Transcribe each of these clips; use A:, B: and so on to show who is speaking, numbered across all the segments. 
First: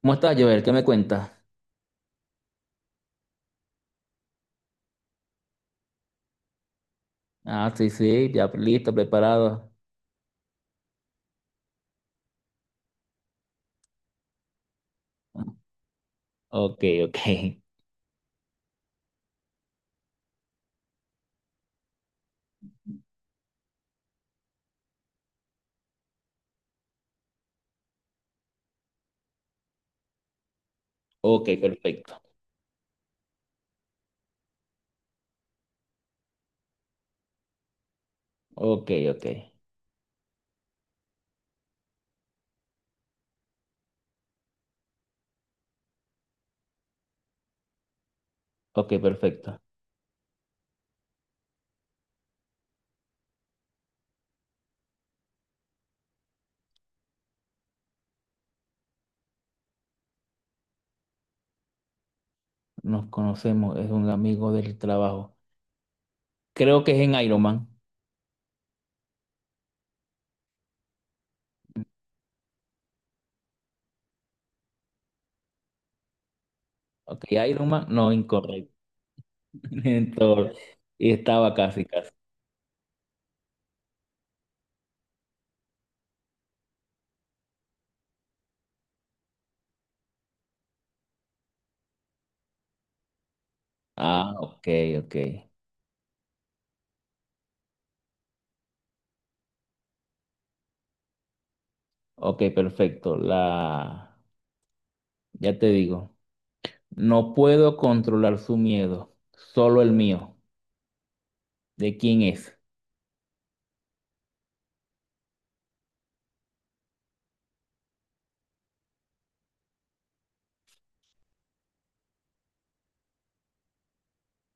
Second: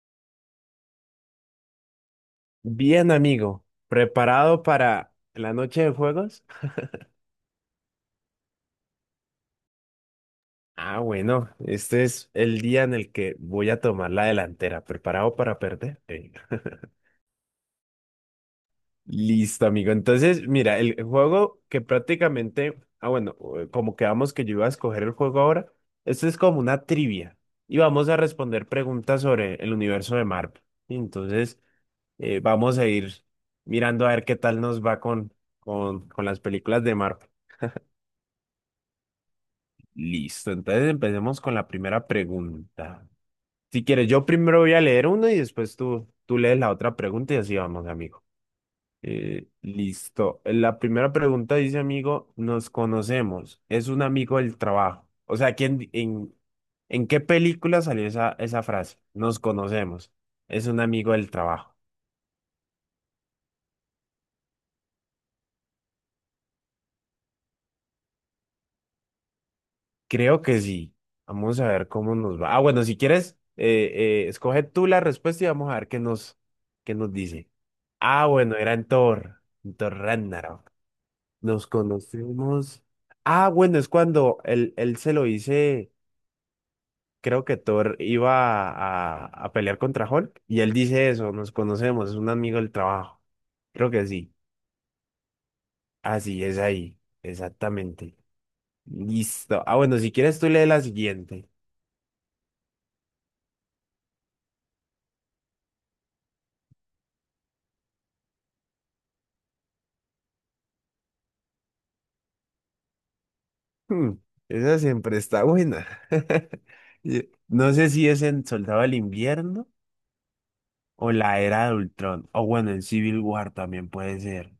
A: ¿Cómo estás, Joel? ¿Qué me cuentas?
B: Bien, amigo, ¿preparado para la noche de juegos?
A: Ah, sí, sí, ya listo, preparado.
B: Ah, bueno, este es el día en el que voy a tomar la delantera. ¿Preparado para perder?
A: Ok, ok.
B: Listo, amigo. Entonces, mira, el juego que prácticamente, ah, bueno, como quedamos que yo iba a escoger el juego ahora, esto es como una trivia y vamos a responder preguntas sobre el universo de Marvel. Y entonces,
A: Ok, perfecto.
B: Vamos a ir mirando a ver qué tal nos va con las películas de Marvel.
A: Ok, ok.
B: Listo, entonces empecemos con la primera pregunta. Si quieres, yo primero voy a leer una y después tú lees la otra pregunta y así vamos, amigo.
A: Ok,
B: Eh,
A: perfecto.
B: listo. La primera pregunta dice, amigo, nos conocemos. Es un amigo del trabajo. O sea, ¿quién, en qué película salió esa frase? Nos conocemos. Es un amigo del trabajo.
A: Nos conocemos, es un amigo del trabajo. Creo que es en Iron Man.
B: Creo que sí. Vamos a ver cómo nos va. Ah, bueno, si quieres, escoge tú la respuesta y vamos a ver qué nos
A: Ok,
B: dice.
A: Iron Man, no,
B: Ah, bueno, era
A: incorrecto.
B: en Thor
A: En Thor.
B: Ragnarok.
A: Y estaba
B: Nos
A: casi, casi.
B: conocimos. Ah, bueno, es cuando él se lo dice, creo que Thor iba a pelear contra Hulk y él dice eso, nos conocemos, es un amigo del trabajo. Creo que sí.
A: Ah, ok, ok.
B: Así es ahí, exactamente. Listo. Ah, bueno, si quieres tú lee la siguiente.
A: Ok, perfecto. Ya te digo. No puedo controlar su miedo, solo el mío. ¿De quién es?
B: Hmm, Esa siempre está buena. No sé si es en Soldado del Invierno o la Era de Ultrón. O bueno, en Civil War también puede ser.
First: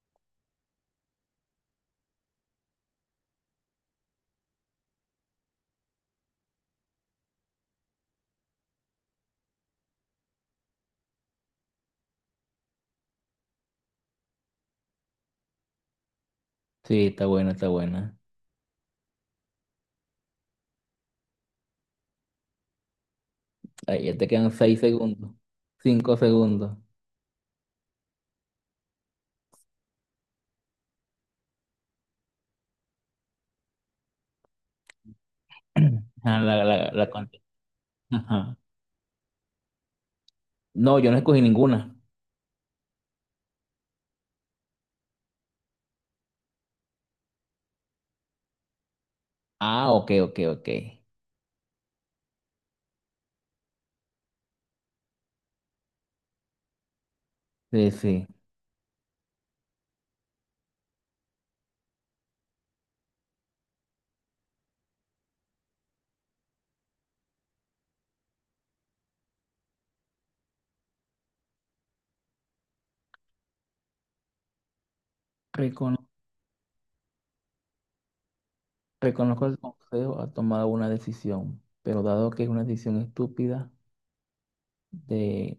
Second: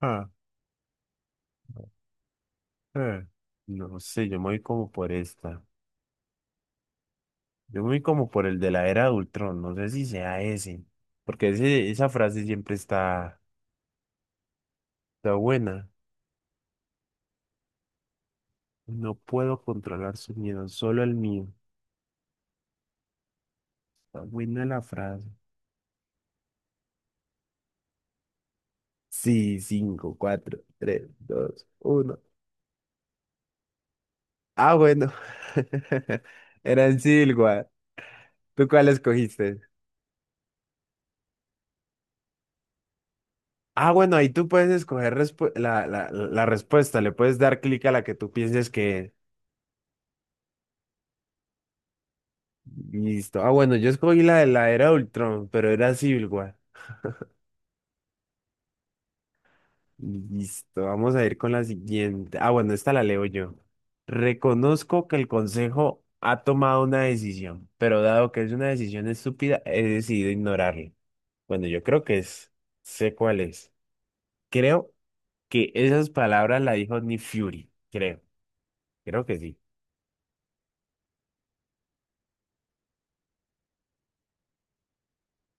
B: Ah, eh, No sé, yo me voy como por esta. Yo me voy como por el de la Era de Ultrón. No sé si sea ese. Porque ese, esa frase siempre está buena.
A: Sí, está buena, está buena.
B: No puedo controlar su miedo, solo el mío.
A: Ahí ya
B: Está
A: te quedan
B: buena
A: seis
B: la frase.
A: segundos, 5 segundos.
B: Sí, cinco, cuatro, tres, dos, uno. Ah, bueno.
A: Ah, La,
B: Era
A: la,
B: en
A: la conté.
B: Silgua.
A: Ajá.
B: ¿Tú cuál escogiste?
A: No, yo no escogí ninguna.
B: Ah, bueno, ahí tú puedes escoger la respuesta. Le puedes dar clic a la que tú pienses que.
A: Ah, ok, ok, ok.
B: Listo. Ah, bueno, yo escogí la de la Era Ultron, pero era Civil War.
A: Sí, sí.
B: Listo. Vamos a ir con la siguiente. Ah, bueno, esta la leo yo. Reconozco que el consejo ha tomado una decisión, pero dado que es una decisión estúpida, he decidido ignorarla. Bueno, yo creo que es. Sé cuál es. Creo que
A: Recono-
B: esas palabras la dijo Nick Fury, creo que
A: Reconozco
B: sí.
A: el consejo, ha tomado una decisión, pero dado que es una decisión estúpida, de,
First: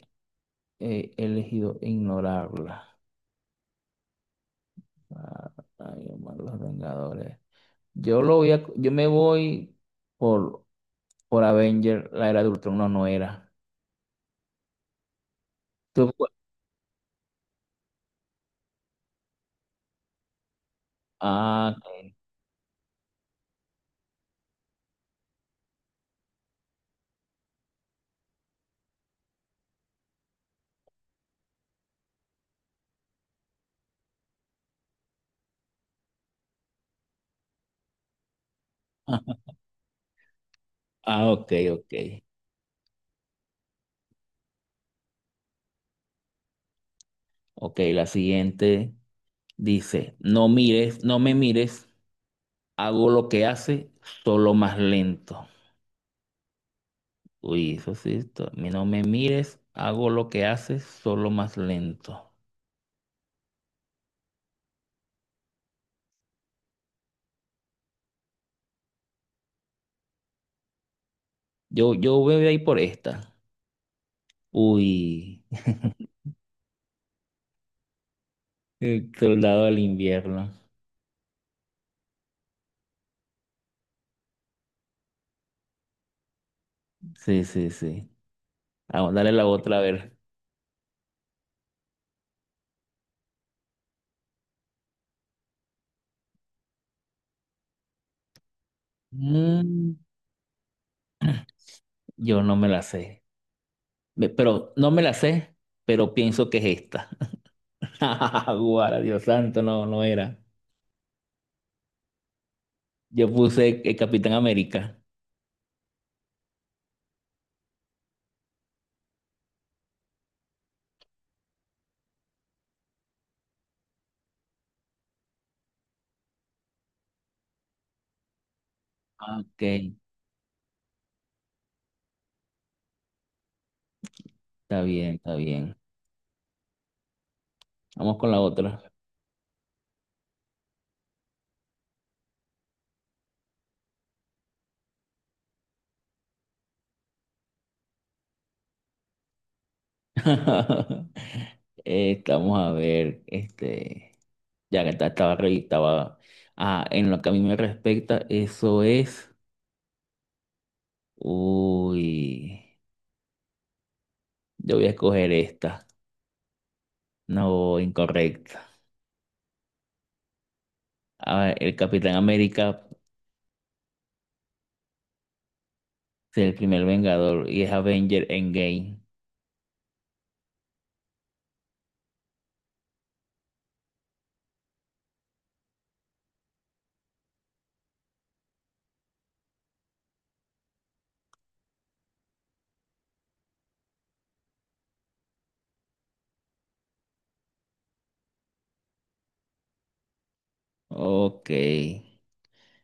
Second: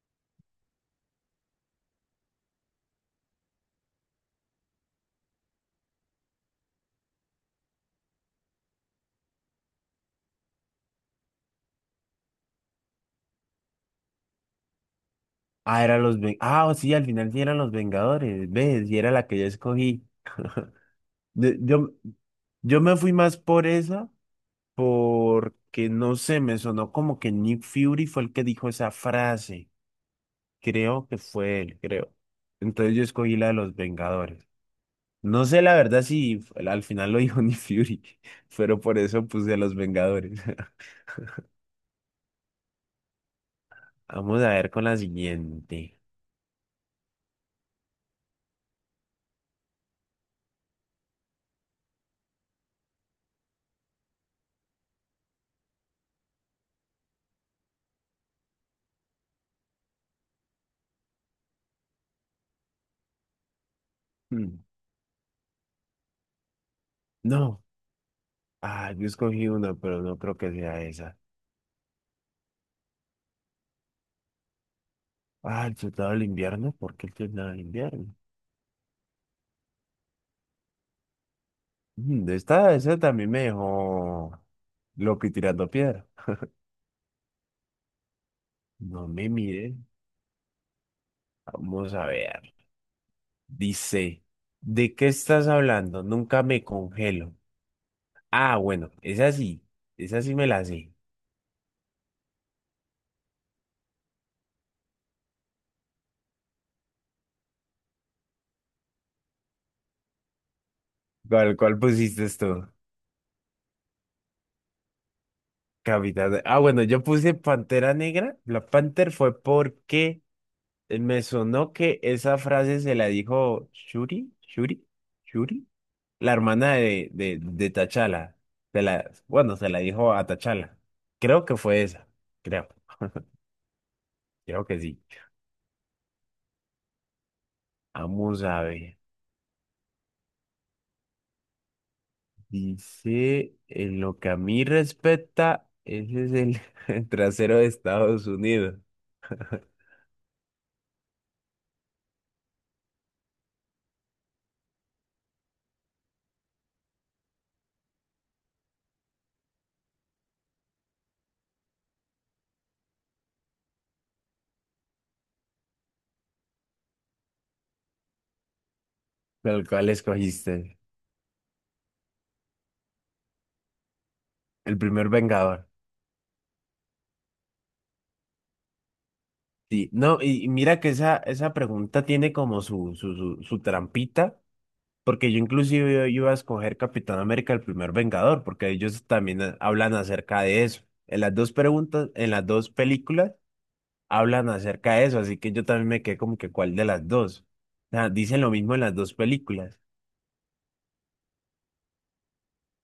A: he elegido ignorarla. Ah, ay, hermano, los Vengadores. Yo me voy por, por Avenger, la era de Ultron, no, no era.
B: Ah, eran
A: Tú-
B: los Ven- Ah, sí, al final sí eran los Vengadores, ¿ves? Y era la que yo escogí. De-
A: ah,
B: Yo, yo me fui más por esa, porque no sé, me sonó como que Nick Fury fue el que dijo esa frase. Creo que fue él, creo. Entonces yo escogí la de los Vengadores. No sé la verdad si al final lo dijo Nick Fury, pero por eso puse a los Vengadores.
A: ok, ok.
B: Vamos a ver con la siguiente.
A: Ok, la siguiente dice, no me mires, hago lo que hace, solo más lento. Uy, eso sí, mi no me mires, hago lo que hace, solo más lento.
B: Hmm. No, ah, yo escogí una, pero no creo que sea esa.
A: Yo voy a ir por esta. Uy,
B: Ah, el soldado del invierno, ¿por qué el soldado del invierno?
A: el soldado del invierno.
B: Esta, esa también me dejó loco y tirando piedra.
A: Sí, sí, sí.
B: No
A: Vamos,
B: me
A: dale la
B: mire,
A: otra a ver.
B: vamos a ver. Dice, ¿de qué estás hablando? Nunca me congelo. Ah, bueno,
A: Mm,
B: esa sí me la sé.
A: yo no me la sé. Pero no me la sé, pero pienso que es esta. Guara, Dios santo, no, no era.
B: ¿Cuál pusiste tú?
A: Yo puse el Capitán América.
B: Capitán. Ah, bueno, yo puse Pantera Negra. La Panther fue porque me sonó que esa frase se la dijo Shuri, la hermana de T'Challa.
A: Ah,
B: Bueno,
A: ok,
B: se la dijo a T'Challa. Creo que fue esa. Creo, creo que
A: está
B: sí.
A: bien, está bien. Vamos con la
B: Vamos a
A: otra.
B: ver. Dice, en lo que a mí respecta, ese es el, el trasero de Estados Unidos,
A: Vamos a ver, este, ya que en lo que a mí me respecta, eso es, uy, yo voy a escoger esta, no, incorrecta.
B: el cual escogiste.
A: A ver, el Capitán América
B: El primer Vengador.
A: es el primer Vengador y es Avenger Endgame.
B: Sí, no, y mira que esa pregunta tiene como su trampita. Porque yo inclusive yo iba a escoger Capitán América, el primer Vengador, porque ellos también hablan acerca de eso. En las dos preguntas, en las dos películas, hablan acerca de eso, así que yo también me quedé como que cuál de las dos. O sea, dicen lo mismo en las dos películas.
A: Ok,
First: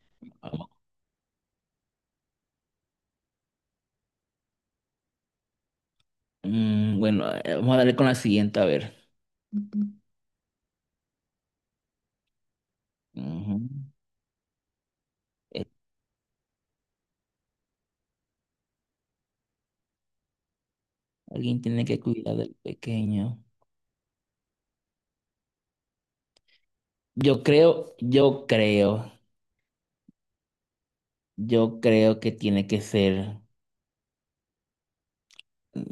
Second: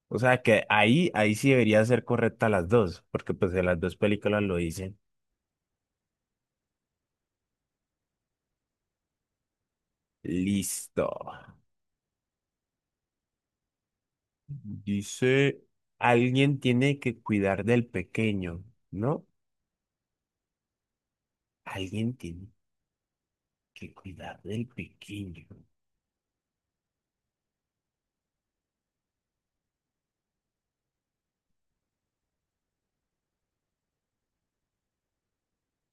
B: O sea que
A: vamos.
B: ahí sí debería ser correcta las dos, porque pues en las dos películas lo dicen.
A: Bueno, vamos a darle con la siguiente, a ver.
B: Listo.
A: Ujú.
B: Dice,
A: Eh,
B: alguien tiene que cuidar del pequeño, ¿no?
A: Alguien tiene que
B: Alguien
A: cuidar
B: tiene
A: del pequeño.
B: que cuidar del pequeño.
A: Yo creo, yo creo, yo creo que tiene que ser.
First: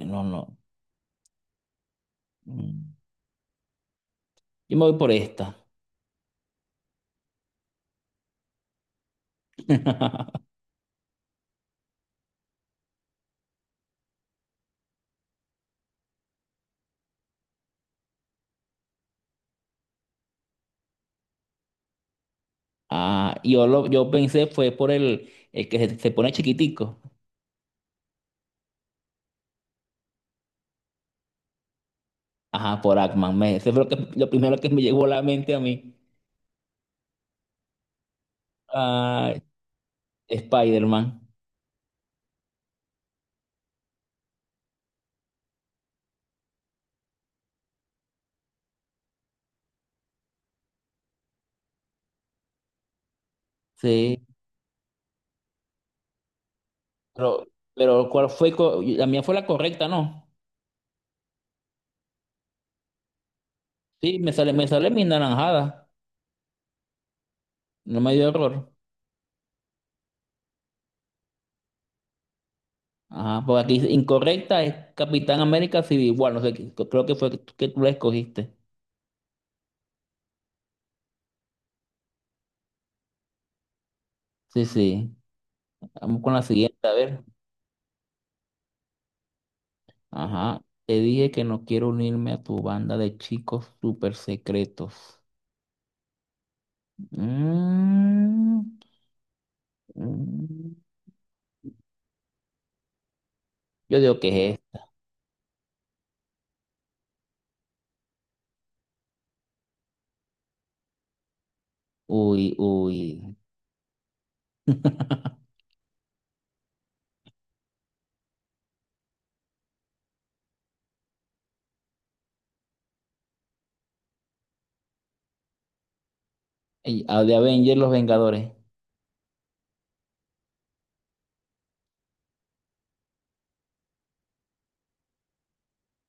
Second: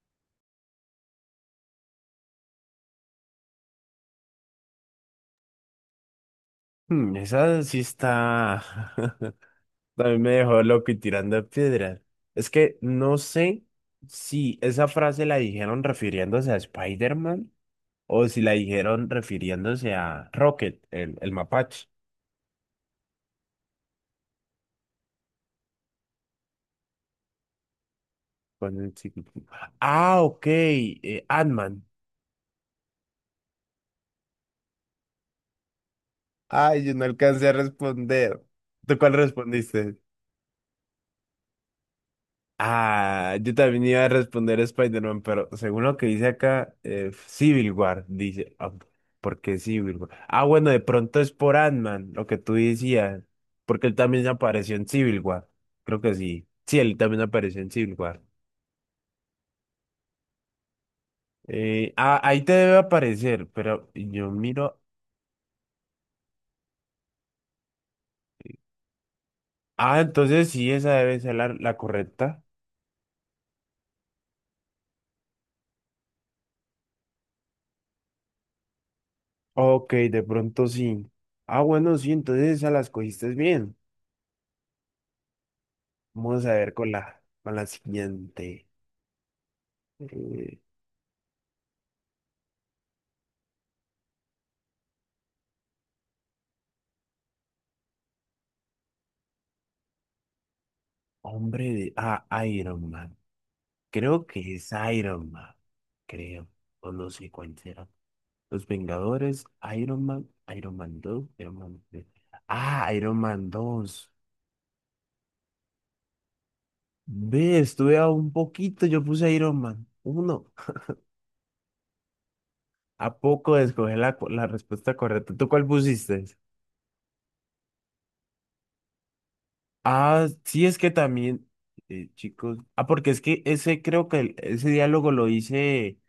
A: No, no. Mm. Yo me voy por esta.
B: Esa sí está. También me dejó loco y tirando piedras. Es que no sé si esa frase la dijeron refiriéndose a Spider-Man o si la dijeron refiriéndose a Rocket, el mapache.
A: Yo pensé fue por el que se pone chiquitico.
B: Con el chico. Ah, ok, Ant-Man.
A: Ajá, por Ackman. Eso fue lo primero que me llegó a la mente a mí.
B: Ay, yo no alcancé a responder. ¿Tú cuál
A: Ah,
B: respondiste?
A: Spider-Man.
B: Ah, yo también iba a responder Spider-Man, pero según lo que dice acá, Civil War, dice. Ah, ¿por qué Civil War? Ah, bueno, de pronto es por Ant-Man, lo que tú decías, porque él
A: Sí.
B: también apareció en Civil War. Creo que sí. Sí, él también
A: Pero,
B: apareció en Civil
A: pero
B: War.
A: ¿cuál fue? La mía fue la correcta, ¿no?
B: Ah, ahí te debe aparecer, pero
A: Sí,
B: yo
A: me sale, me
B: miro.
A: sale mi naranjada. No me dio error.
B: Ah, entonces sí, esa debe ser la correcta.
A: Ajá, por aquí incorrecta es Capitán América Civil War, no sé, creo que fue que tú la escogiste.
B: Ok, de pronto sí. Ah, bueno, sí, entonces esa las cogiste bien.
A: Sí, sí. Vamos con la
B: Vamos a ver
A: siguiente,
B: con
A: a
B: la,
A: ver.
B: con la siguiente. Eh,
A: Ajá. Te dije que no quiero unirme a tu banda de chicos súper secretos. Mm, mm.
B: Hombre de. Ah, Iron Man.
A: Yo digo
B: Creo
A: que
B: que
A: es,
B: es
A: ¿esto?
B: Iron Man. Creo. O no sé cuál será. Los Vengadores, Iron Man, Iron Man dos, Iron Man 3.
A: Uy,
B: Ah,
A: uy.
B: Iron Man dos. Ve, estuve a un poquito, yo puse Iron Man uno. ¿A poco escogí la respuesta correcta? ¿Tú cuál pusiste?
A: De Avengers, Los Vengadores.
B: Ah, sí, es que también, chicos. Ah, porque es que ese creo que ese diálogo lo hice,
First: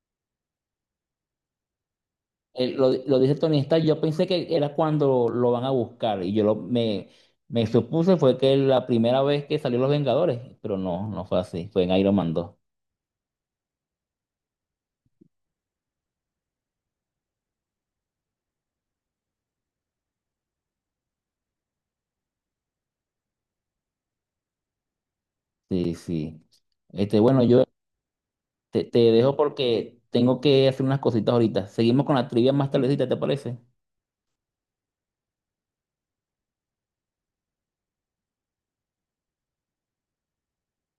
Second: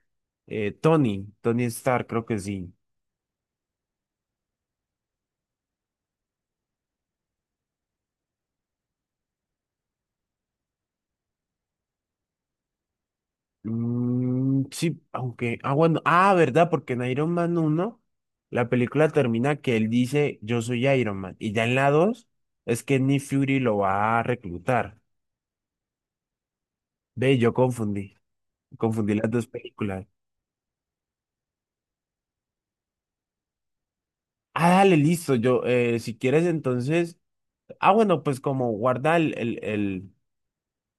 B: Tony Stark, creo que sí.
A: Él lo dice Tony Stark, yo pensé que era cuando lo van a buscar y me supuse fue que la primera vez que salió Los Vengadores, pero no, no fue así, fue en Iron Man 2.
B: Mm, sí, aunque, ah, bueno, ah, ¿verdad? Porque en Iron Man uno, la película termina que él dice, yo soy Iron Man, y ya en la 2 es que Nick Fury lo va a reclutar.
A: Sí, sí. Este,
B: Ve,
A: bueno,
B: yo
A: yo
B: confundí,
A: te
B: confundí las
A: dejo
B: dos
A: porque
B: películas.
A: tengo que hacer unas cositas ahorita. Seguimos con la trivia más tardecita, ¿te parece?
B: Ah, dale, listo, yo, si quieres entonces, ah, bueno, pues como guarda el, el, el,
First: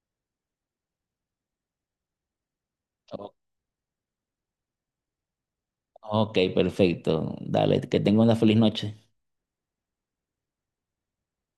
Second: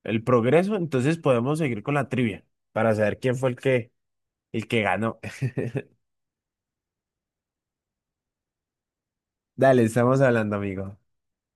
B: el progreso, entonces podemos seguir con la trivia para saber
A: O-
B: quién fue el que, ganó.
A: Ok, perfecto. Dale, que tenga una feliz noche.
B: Dale, estamos hablando, amigo.